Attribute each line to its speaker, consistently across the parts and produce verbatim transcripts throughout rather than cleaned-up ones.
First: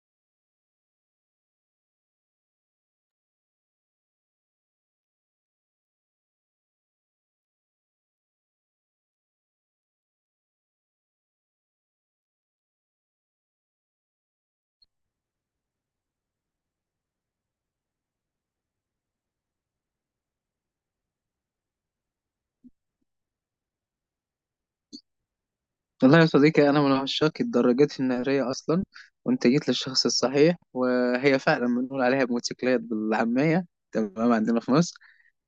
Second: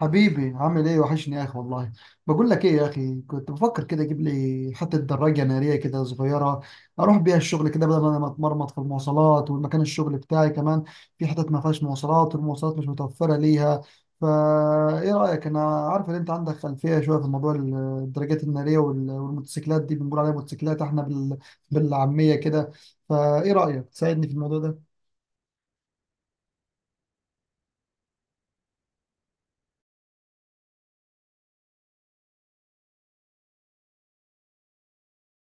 Speaker 1: حبيبي عامل ايه؟ وحشني يا اخي والله. بقول لك ايه يا اخي، كنت بفكر كده اجيب لي حته دراجه ناريه كده صغيره اروح بيها الشغل، كده بدل ما انا اتمرمط في المواصلات، والمكان الشغل بتاعي كمان في حتت ما فيهاش مواصلات، والمواصلات مش متوفره ليها. فا ايه رايك؟ انا عارف ان انت عندك خلفيه شويه في موضوع ال- الدراجات الناريه وال- والموتوسيكلات دي، بنقول عليها موتوسيكلات احنا بال... بالعاميه كده. فايه رايك تساعدني في الموضوع ده؟
Speaker 2: والله يا صديقي، أنا من عشاق الدراجات النارية أصلا، وأنت جيت للشخص الصحيح. وهي فعلا بنقول عليها موتوسيكلات بالعامية تمام عندنا في مصر.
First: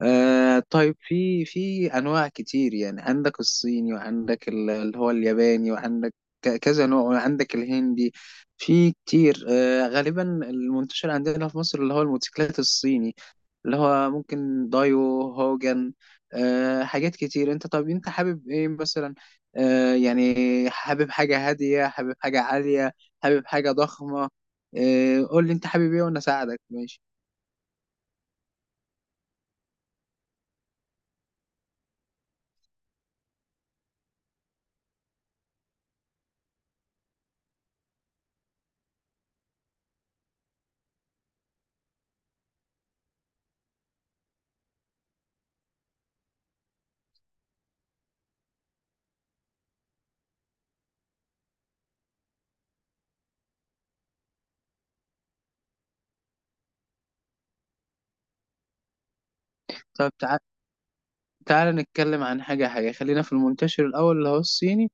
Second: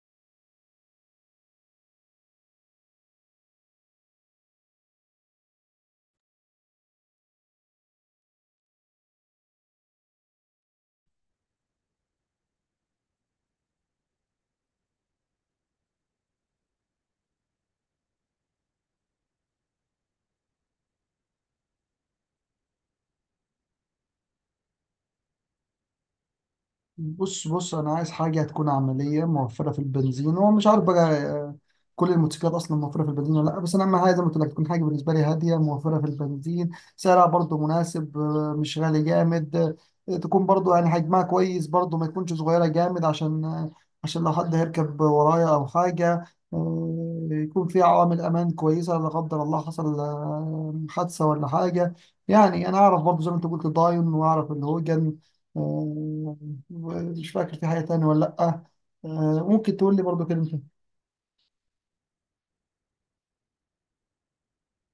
Speaker 2: آه طيب، في في أنواع كتير. يعني عندك الصيني، وعندك ال- اللي هو الياباني، وعندك ك- كذا نوع، وعندك الهندي في كتير. آه، غالبا المنتشر عندنا في مصر اللي هو الموتوسيكلات الصيني، اللي هو ممكن دايو هوجن. أه، حاجات كتير. انت طب انت حابب ايه مثلا؟ أه يعني حابب حاجة هادية، حابب حاجة عالية، حابب حاجة ضخمة؟ أه قول لي انت حابب ايه وانا اساعدك. ماشي.
Speaker 1: بص بص انا عايز حاجه تكون عمليه، موفره في البنزين. هو مش عارف بقى، آه، كل الموتوسيكلات اصلا موفره في البنزين ولا لا، بس انا اهم حاجه زي ما قلت لك تكون حاجه بالنسبه لي هاديه موفره في البنزين. سعرها برضو مناسب، آه، مش غالي جامد. آه، تكون برضو يعني حجمها كويس برضو، ما تكونش صغيره جامد، عشان آه، عشان لو حد هيركب ورايا او حاجه. آه، يكون فيها عوامل امان كويسه، لا قدر الله حصل آه، حادثه ولا حاجه. يعني انا اعرف برضو زي ما انت قلت داين، واعرف الهوجن. آه، مش فاكر في حاجة تانية ولا لأ. آه، ممكن تقول لي
Speaker 2: طب
Speaker 1: برضو
Speaker 2: تع...
Speaker 1: كلمتين.
Speaker 2: تعال نتكلم عن حاجة حاجة. خلينا في المنتشر الأول اللي هو الصيني،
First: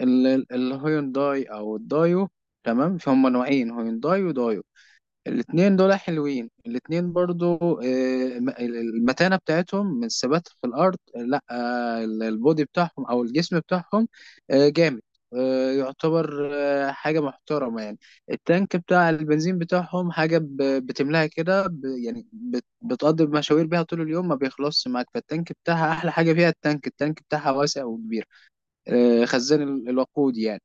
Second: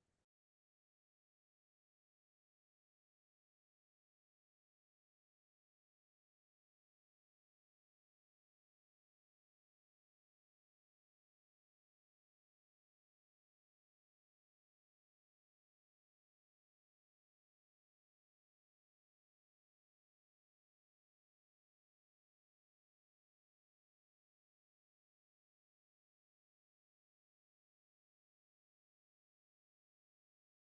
Speaker 2: ال- ال- الهيونداي أو الدايو. تمام، في هما نوعين، هيونداي ودايو. الاتنين دول حلوين الاتنين برضو. آه، الم- المتانة بتاعتهم من الثبات في الأرض، آه، لا آه، البودي بتاعهم أو الجسم بتاعهم آه، جامد، آه، يعتبر آه، حاجة محترمة يعني. التانك بتاع البنزين بتاعهم حاجة ب- بتملاها كده، ب- يعني بت- بتقضي مشاوير بيها طول اليوم ما بيخلصش معاك. فالتانك بتاعها أحلى حاجة فيها. التانك التانك بتاعها واسع وكبير، آه، خزان ال- الوقود يعني.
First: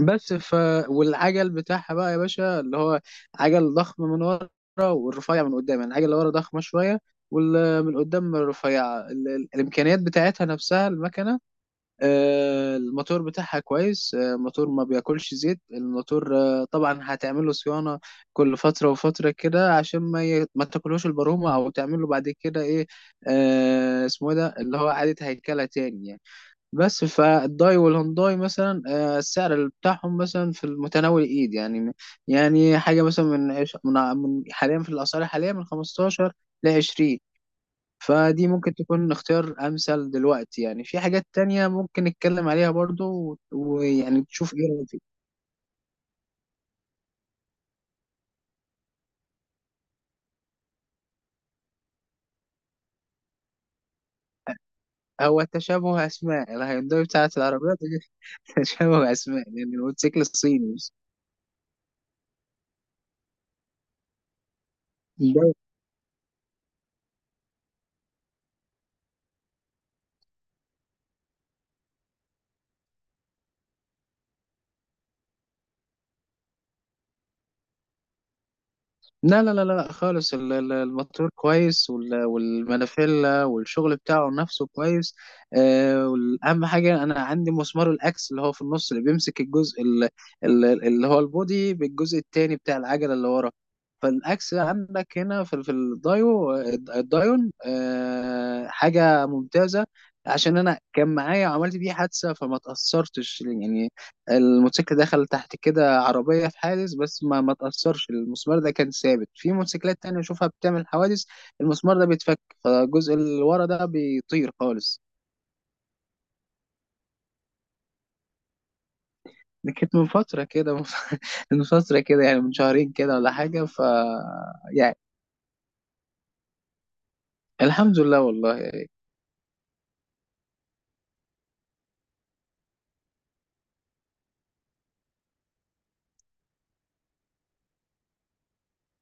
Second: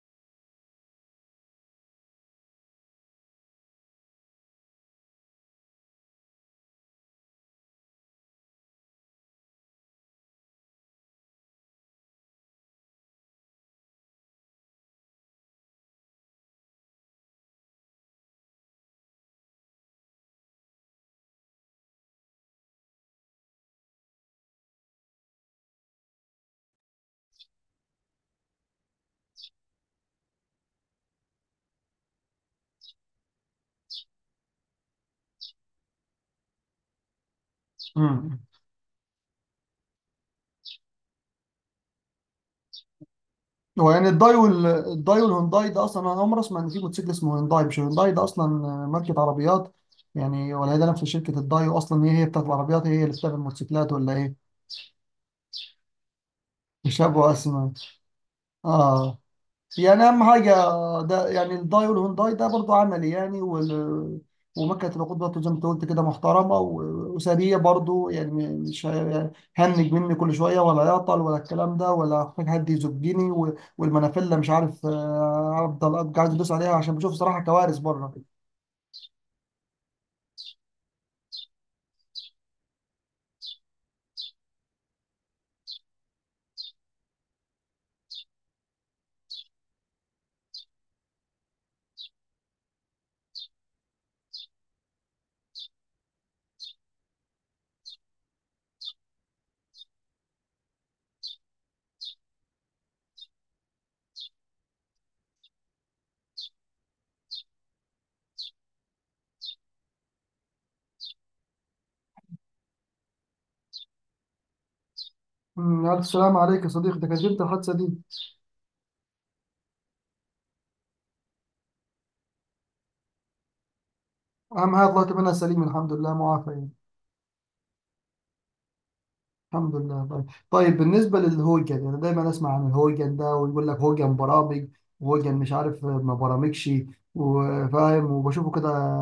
Speaker 2: بس ف والعجل بتاعها بقى يا باشا، اللي هو عجل ضخم من ورا والرفيع من قدام. يعني العجل اللي ورا ضخمه شويه والمن قدام رفيعه. ال- ال- الامكانيات بتاعتها نفسها، المكنه، آه، الموتور بتاعها كويس. آه، الموتور ما بياكلش زيت الموتور. آه، طبعا هتعمل له صيانه كل فتره وفتره كده، عشان ما ي... ما تاكلهوش البرومه، او تعمل له بعد كده ايه، آه، اسمه إيه ده اللي هو اعاده هيكله تاني يعني. بس فالداي والهونداي مثلا، آه، السعر بتاعهم مثلا في المتناول الايد يعني. يعني حاجه مثلا من عش- من ع- من حاليا، في الاسعار حاليا، من خمسة عشر ل عشرين.
Speaker 1: امم،
Speaker 2: فدي ممكن تكون اختيار امثل دلوقتي يعني. في حاجات تانية ممكن نتكلم عليها برضو و-
Speaker 1: هو يعني
Speaker 2: ويعني
Speaker 1: الداي
Speaker 2: تشوف
Speaker 1: وال...
Speaker 2: ايه رأيك فيها.
Speaker 1: الداي والهونداي ده أصلا، أنا أول مرة أسمع إن في موتوسيكل اسمه هونداي. مش هونداي ده أصلا آه، ماركة عربيات؟ يعني، ولا هي ده نفس شركة الداي؟ وأصلا هي هي بتاعت العربيات، هي هي اللي بتعمل الموتوسيكلات ولا إيه؟
Speaker 2: هو تشابه اسماء،
Speaker 1: مش
Speaker 2: الهيونداي
Speaker 1: أبو
Speaker 2: بتاعت
Speaker 1: أسماء.
Speaker 2: العربيات دي. تشابه
Speaker 1: آه
Speaker 2: اسماء، لان يعني
Speaker 1: يعني
Speaker 2: الموتوسيكل
Speaker 1: اهم حاجه،
Speaker 2: الصيني بس.
Speaker 1: ده يعني الداي والهونداي ده برضو عملي يعني، وال ومكنة الوقود برضه زي ما انت قلت كده محترمة، و- وسريع برضه يعني، م- مش هي- يعني هنج مني كل شوية ولا يعطل ولا الكلام ده، ولا هحتاج حد يزجني، و- والمنافلة مش عارف. آه، أفضل أبقى عايز أدوس عليها عشان بشوف صراحة كوارث بره.
Speaker 2: لا لا لا لا خالص، ال- ال- الموتور كويس، وال- والمانيفيلا والشغل بتاعه نفسه كويس. آه، والأهم حاجة أنا عندي مسمار الأكس، اللي هو في النص، اللي بيمسك الجزء ال- ال- اللي هو البودي بالجزء التاني بتاع العجلة اللي ورا. فالأكس عندك هنا في في الدايو، الدايون، آه، حاجة ممتازة. عشان أنا كان معايا وعملت بيه حادثة فما تأثرتش يعني. الموتوسيكل دخل تحت كده عربية في حادث، بس ما ما تأثرش. المسمار ده كان ثابت. في موتوسيكلات تانية أشوفها بتعمل حوادث، المسمار ده بيتفك فالجزء اللي ورا ده بيطير خالص.
Speaker 1: أمم، ألف سلام عليك يا صديقي. ده كانت امتى الحادثة دي؟
Speaker 2: دي كانت من فترة كده. من فترة كده، يعني من شهرين كده ولا حاجة. ف
Speaker 1: أهم حاجة
Speaker 2: يعني
Speaker 1: طلعت منها سليم، الحمد لله معافى يعني.
Speaker 2: الحمد لله والله.
Speaker 1: الحمد لله، طيب. طيب بالنسبة للهوجن، أنا دايما أسمع عن الهوجن ده، ويقول لك هوجن برامج، هوجن مش عارف ما برامجش. وفاهم وبشوفه كده،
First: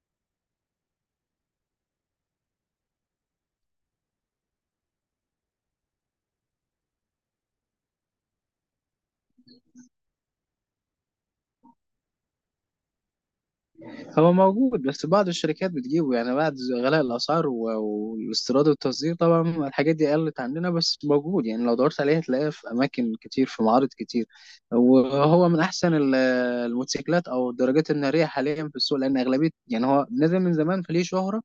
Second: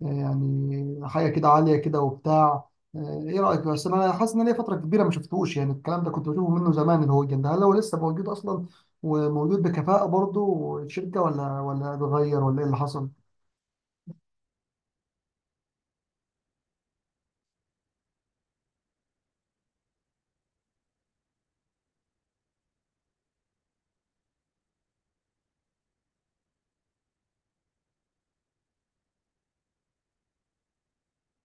Speaker 1: يعني حاجة كده عالية كده وبتاع. إيه رأيك؟ بس أنا حاسس إن أنا ليا فترة كبيرة ما شفتهوش، يعني الكلام ده كنت بشوفه منه زمان. الهوجن ده هل هو لسه موجود أصلا وموجود بكفاءة برضه الشركة، ولا ولا اتغير ولا إيه اللي حصل؟
Speaker 2: هو موجود، بس بعض الشركات بتجيبه يعني بعد غلاء الأسعار و- والاستيراد والتصدير. طبعا الحاجات دي قلت عندنا، بس موجود. يعني لو دورت عليه هتلاقيه في أماكن كتير، في معارض كتير. وهو من أحسن ال- الموتوسيكلات أو الدراجات النارية حاليا في السوق، لأن أغلبية يعني هو نزل من زمان فليه شهرة.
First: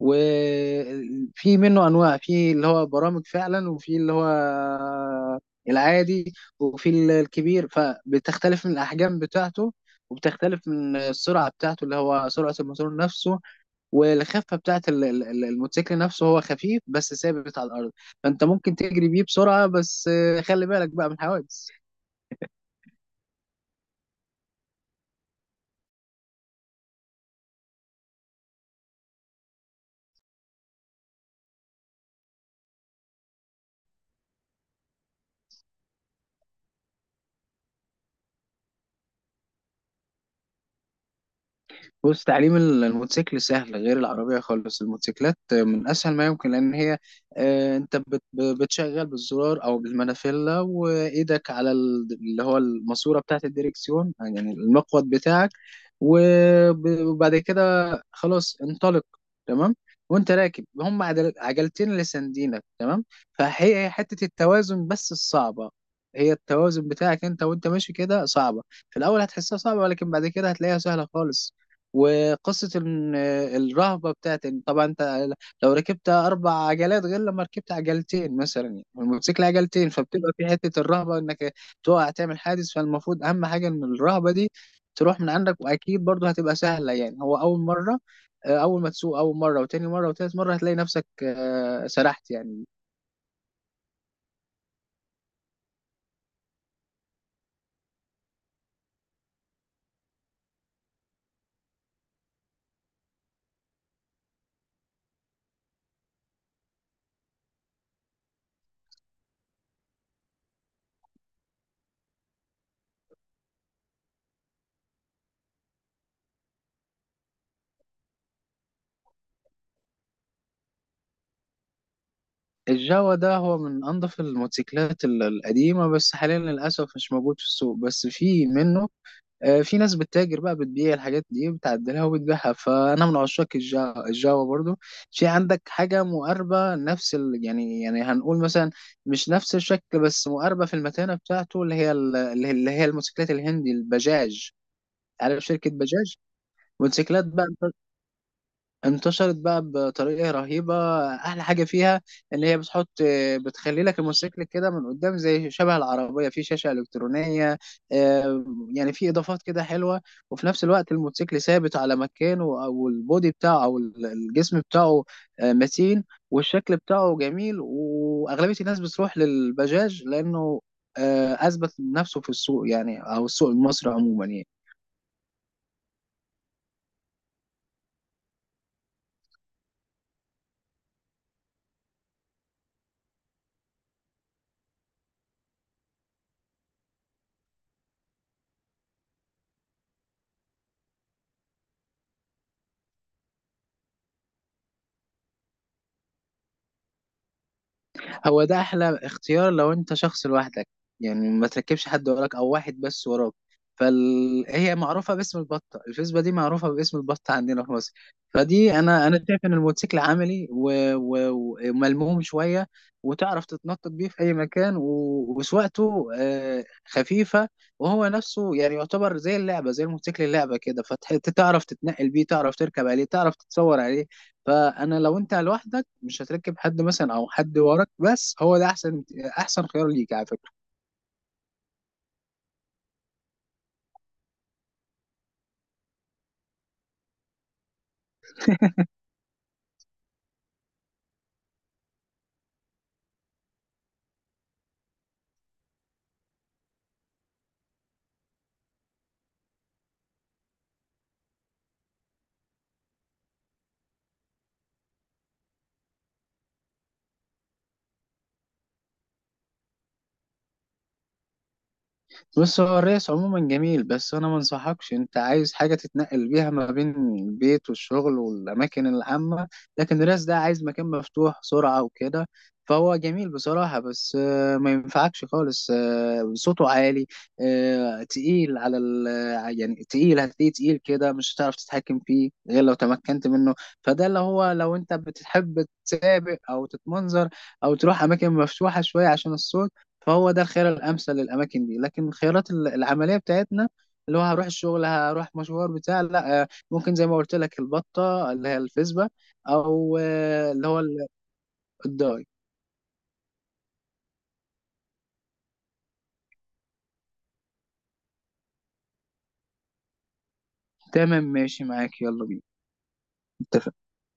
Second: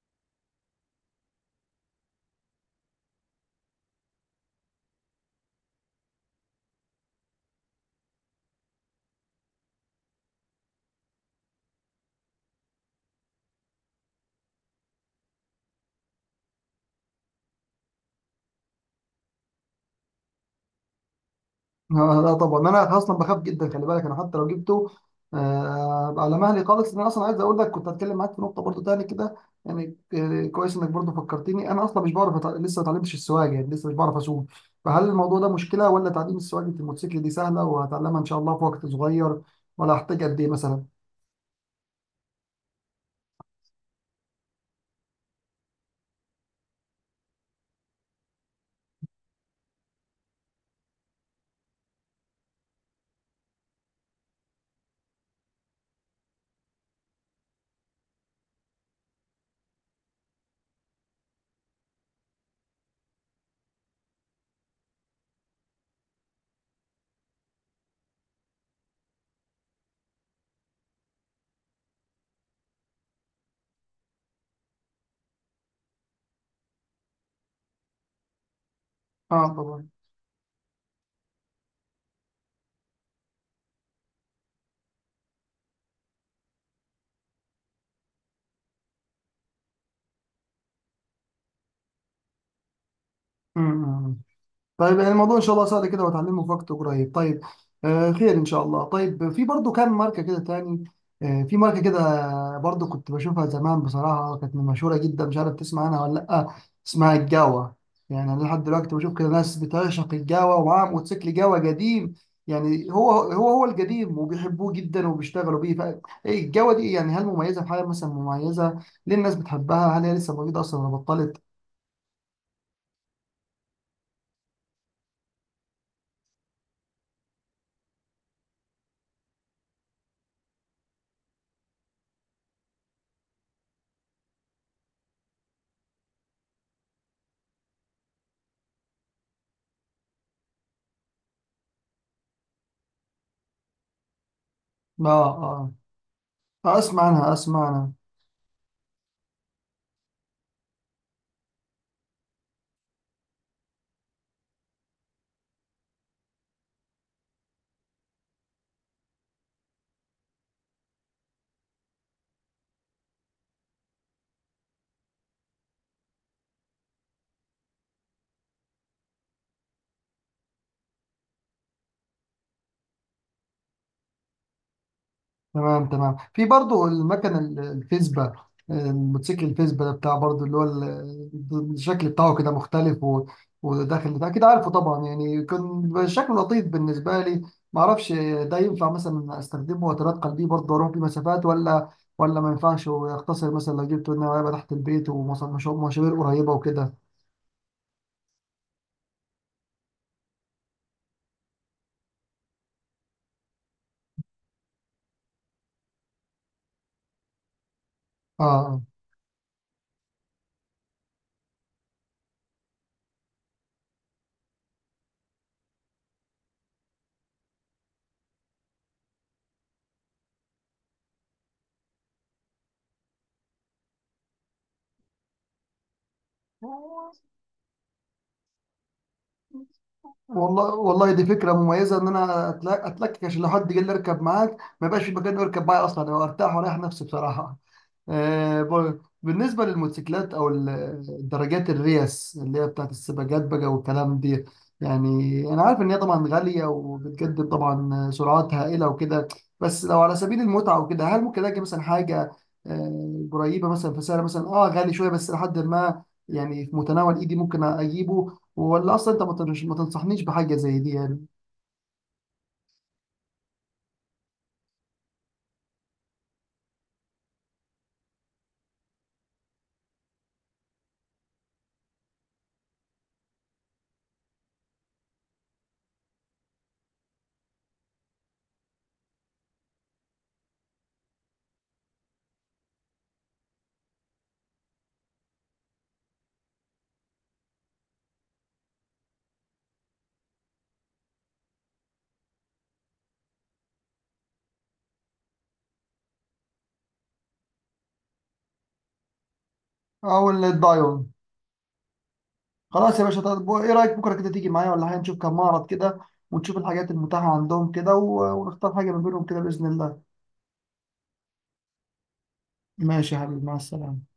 Speaker 2: وفي منه انواع، في اللي هو برامج فعلا، وفي اللي هو العادي، وفي ال- الكبير. فبتختلف من الاحجام بتاعته وبتختلف من السرعه بتاعته، اللي هو سرعه الموتور نفسه، والخفه بتاعت ال- ال- ال- الموتوسيكل نفسه. هو خفيف بس ثابت على الارض، فانت ممكن تجري بيه بسرعه، بس خلي بالك بقى من الحوادث.
Speaker 1: آه، لا طبعا انا اصلا بخاف جدا، خلي بالك انا حتى لو جبته آه، ابقى على مهلي خالص. انا اصلا عايز اقول لك كنت هتكلم معاك في نقطه برضو تاني كده، يعني آه، كويس انك برضو فكرتني. انا اصلا مش بعرف أتع- لسه ما اتعلمتش السواقه، يعني لسه مش بعرف اسوق. فهل الموضوع ده مشكله؟ ولا تعليم السواقه الموتوسيكل دي سهله وهتعلمها ان شاء الله في وقت صغير؟ ولا هحتاج قد ايه مثلا؟
Speaker 2: بص، تعليم ال- الموتوسيكل سهل، غير العربية خالص. الموتوسيكلات من أسهل ما يمكن، لأن هي آه، أنت بت- ب- بتشغل بالزرار أو بالمانيفيلا، وإيدك على ال- اللي هو الماسورة بتاعة الديركسيون، يعني المقود بتاعك. وب- وبعد كده خلاص انطلق. تمام، وأنت راكب هم عدل- عجلتين اللي ساندينك تمام. فهي هي حتة التوازن بس الصعبة، هي التوازن بتاعك أنت وأنت ماشي كده صعبة. في الأول هتحسها صعبة، ولكن بعد كده هتلاقيها سهلة خالص. وقصة إن الرهبة بتاعت إن طبعا أنت لو ركبت أربع عجلات غير لما ركبت عجلتين مثلا، يعني والموتوسيكل
Speaker 1: اه
Speaker 2: عجلتين، فبتبقى في حتة الرهبة إنك تقع تعمل حادث. فالمفروض أهم حاجة إن الرهبة دي تروح من عندك، وأكيد برضه هتبقى سهلة يعني. هو أول مرة، آه، أول ما تسوق أول مرة وتاني مرة وتالت مرة هتلاقي نفسك آه، سرحت يعني.
Speaker 1: طبعا. طيب يعني الموضوع ان شاء الله سهل كده وهتعلمه في وقت قريب، طيب. آه خير ان شاء الله. طيب في برضو كام ماركه كده تاني؟ آه في ماركه كده برضو كنت بشوفها زمان، بصراحه كانت مشهوره جدا، مش عارف تسمع عنها ولا لا، اسمها الجاوا. يعني انا لحد دلوقتي بشوف كده ناس بتعشق الجاوا ومعاها موتوسيكل جاوا قديم، يعني هو هو هو القديم وبيحبوه جدا وبيشتغلوا بيه. فالجاوا دي يعني هل مميزه في حاجه مثلا؟ مميزه ليه الناس بتحبها؟ هل هي لسه موجوده اصلا ولا بطلت؟
Speaker 2: الجاوا ده هو من أنظف الموتوسيكلات ال- القديمة، بس حاليا للأسف مش موجود في السوق، بس في منه. آه، في ناس بتتاجر بقى، بتبيع الحاجات دي، بتعدلها وبتبيعها. فانا من عشاق الجا- الجافا برضو. في عندك حاجه مقاربه نفس ال... يعني، يعني هنقول مثلا مش نفس الشكل، بس مقاربه في المتانه بتاعته، اللي هي ال- اللي هي اللي هي الموتوسيكلات الهندي، البجاج. عارف شركه
Speaker 1: اه.
Speaker 2: بجاج؟
Speaker 1: اه اسمع
Speaker 2: موتوسيكلات
Speaker 1: عنها
Speaker 2: بقى
Speaker 1: اسمع عنها
Speaker 2: انتشرت بقى بطريقة رهيبة. أحلى حاجة فيها إن هي بتحط، بتخلي لك الموتوسيكل كده من قدام زي شبه العربية في شاشة إلكترونية. آه، يعني في إضافات كده حلوة، وفي نفس الوقت الموتوسيكل ثابت على مكانه، أو البودي بتاعه أو الجسم بتاعه آه، متين، والشكل بتاعه جميل. وأغلبية الناس بتروح للبجاج لأنه آه، أثبت نفسه في السوق يعني، أو السوق المصري عموما يعني.
Speaker 1: تمام تمام. في برضو المكنة ال- الفيسبا، الموتوسيكل الفيسبا ده بتاع برضو، اللي هو ال- الشكل بتاعه كده مختلف، و- وداخل بتاع كده، عارفه طبعا يعني، كان شكله لطيف بالنسبة لي. ما اعرفش، ده ينفع مثلا استخدمه واتنقل بيه برضه اروح بيه مسافات، ولا ولا ما ينفعش؟ ويختصر مثلا لو جبته، ان هو يبقى تحت البيت ومشاوير قريبة وكده.
Speaker 2: هو ده احلى اختيار لو انت شخص لوحدك، يعني ما تركبش حد وراك، او واحد بس وراك. فهي معروفه باسم البطه، الفيسبا دي معروفه باسم البطه عندنا في مصر. فدي،
Speaker 1: اه.
Speaker 2: انا انا شايف ان الموتوسيكل عملي و- و- وملموم شويه، وتعرف تتنطط بيه في اي مكان، و- وسواقته آه، خفيفه. وهو نفسه يعني يعتبر زي اللعبه، زي الموتوسيكل اللعبه كده. فتعرف تتنقل بيه، تعرف تركب عليه، تعرف تتصور عليه. فانا لو انت لوحدك مش هتركب حد،
Speaker 1: آه.
Speaker 2: مثلا او حد وراك بس، هو ده احسن، احسن خيار ليك على فكرة.
Speaker 1: والله والله دي فكرة مميزة، إن أنا أتل- أتلكك، عشان لو حد جه لي يركب معاك ما يبقاش في مكان يركب معايا أصلا، أو أرتاح وأريح نفسي بصراحة. آه، ب- بالنسبة للموتوسيكلات أو ال- الدراجات الريس اللي هي بتاعت السباقات بقى والكلام دي، يعني أنا عارف إن هي طبعا غالية وبتقدم طبعا سرعات هائلة وكده، بس لو على سبيل المتعة وكده، هل ممكن ألاقي مثلا حاجة آه، قريبة مثلا في سعر مثلا، أه غالي شوية بس لحد ما يعني في متناول إيدي ممكن أجيبه؟ ولا اصلا انت ما تنش- ما تنصحنيش بحاجه زي دي يعني؟
Speaker 2: بص، هو الريس عموما جميل، بس انا ما انصحكش. انت عايز حاجه تتنقل بيها ما بين البيت والشغل والاماكن العامه، لكن الريس ده عايز مكان مفتوح، سرعه وكده. فهو جميل بصراحه، بس آه، ما ينفعكش خالص. آه، صوته عالي، آه، تقيل على ال يعني تقيل، هتلاقيه تقيل كده، مش هتعرف تتحكم فيه غير لو تمكنت منه. فده اللي هو لو انت بتحب تسابق او تتمنظر، او تروح اماكن مفتوحه شويه عشان الصوت، فهو ده الخيار الامثل للاماكن دي. لكن الخيارات ال- العمليه بتاعتنا، اللي هو هروح الشغل، هروح مشوار بتاع، لا آه، ممكن زي ما قلت لك البطه اللي هي الفيسبا، او
Speaker 1: او
Speaker 2: آه، اللي هو ال-
Speaker 1: الدايون.
Speaker 2: الضاي.
Speaker 1: خلاص يا باشا. طب ايه رايك بكره كده تيجي معايا ولا حاجه، نشوف كم معرض كده ونشوف الحاجات المتاحه عندهم كده، و- ونختار حاجه ما بينهم كده باذن الله.
Speaker 2: تمام، ماشي معاك، يلا بينا.
Speaker 1: ماشي يا حبيبي، مع
Speaker 2: اتفق.
Speaker 1: السلامه.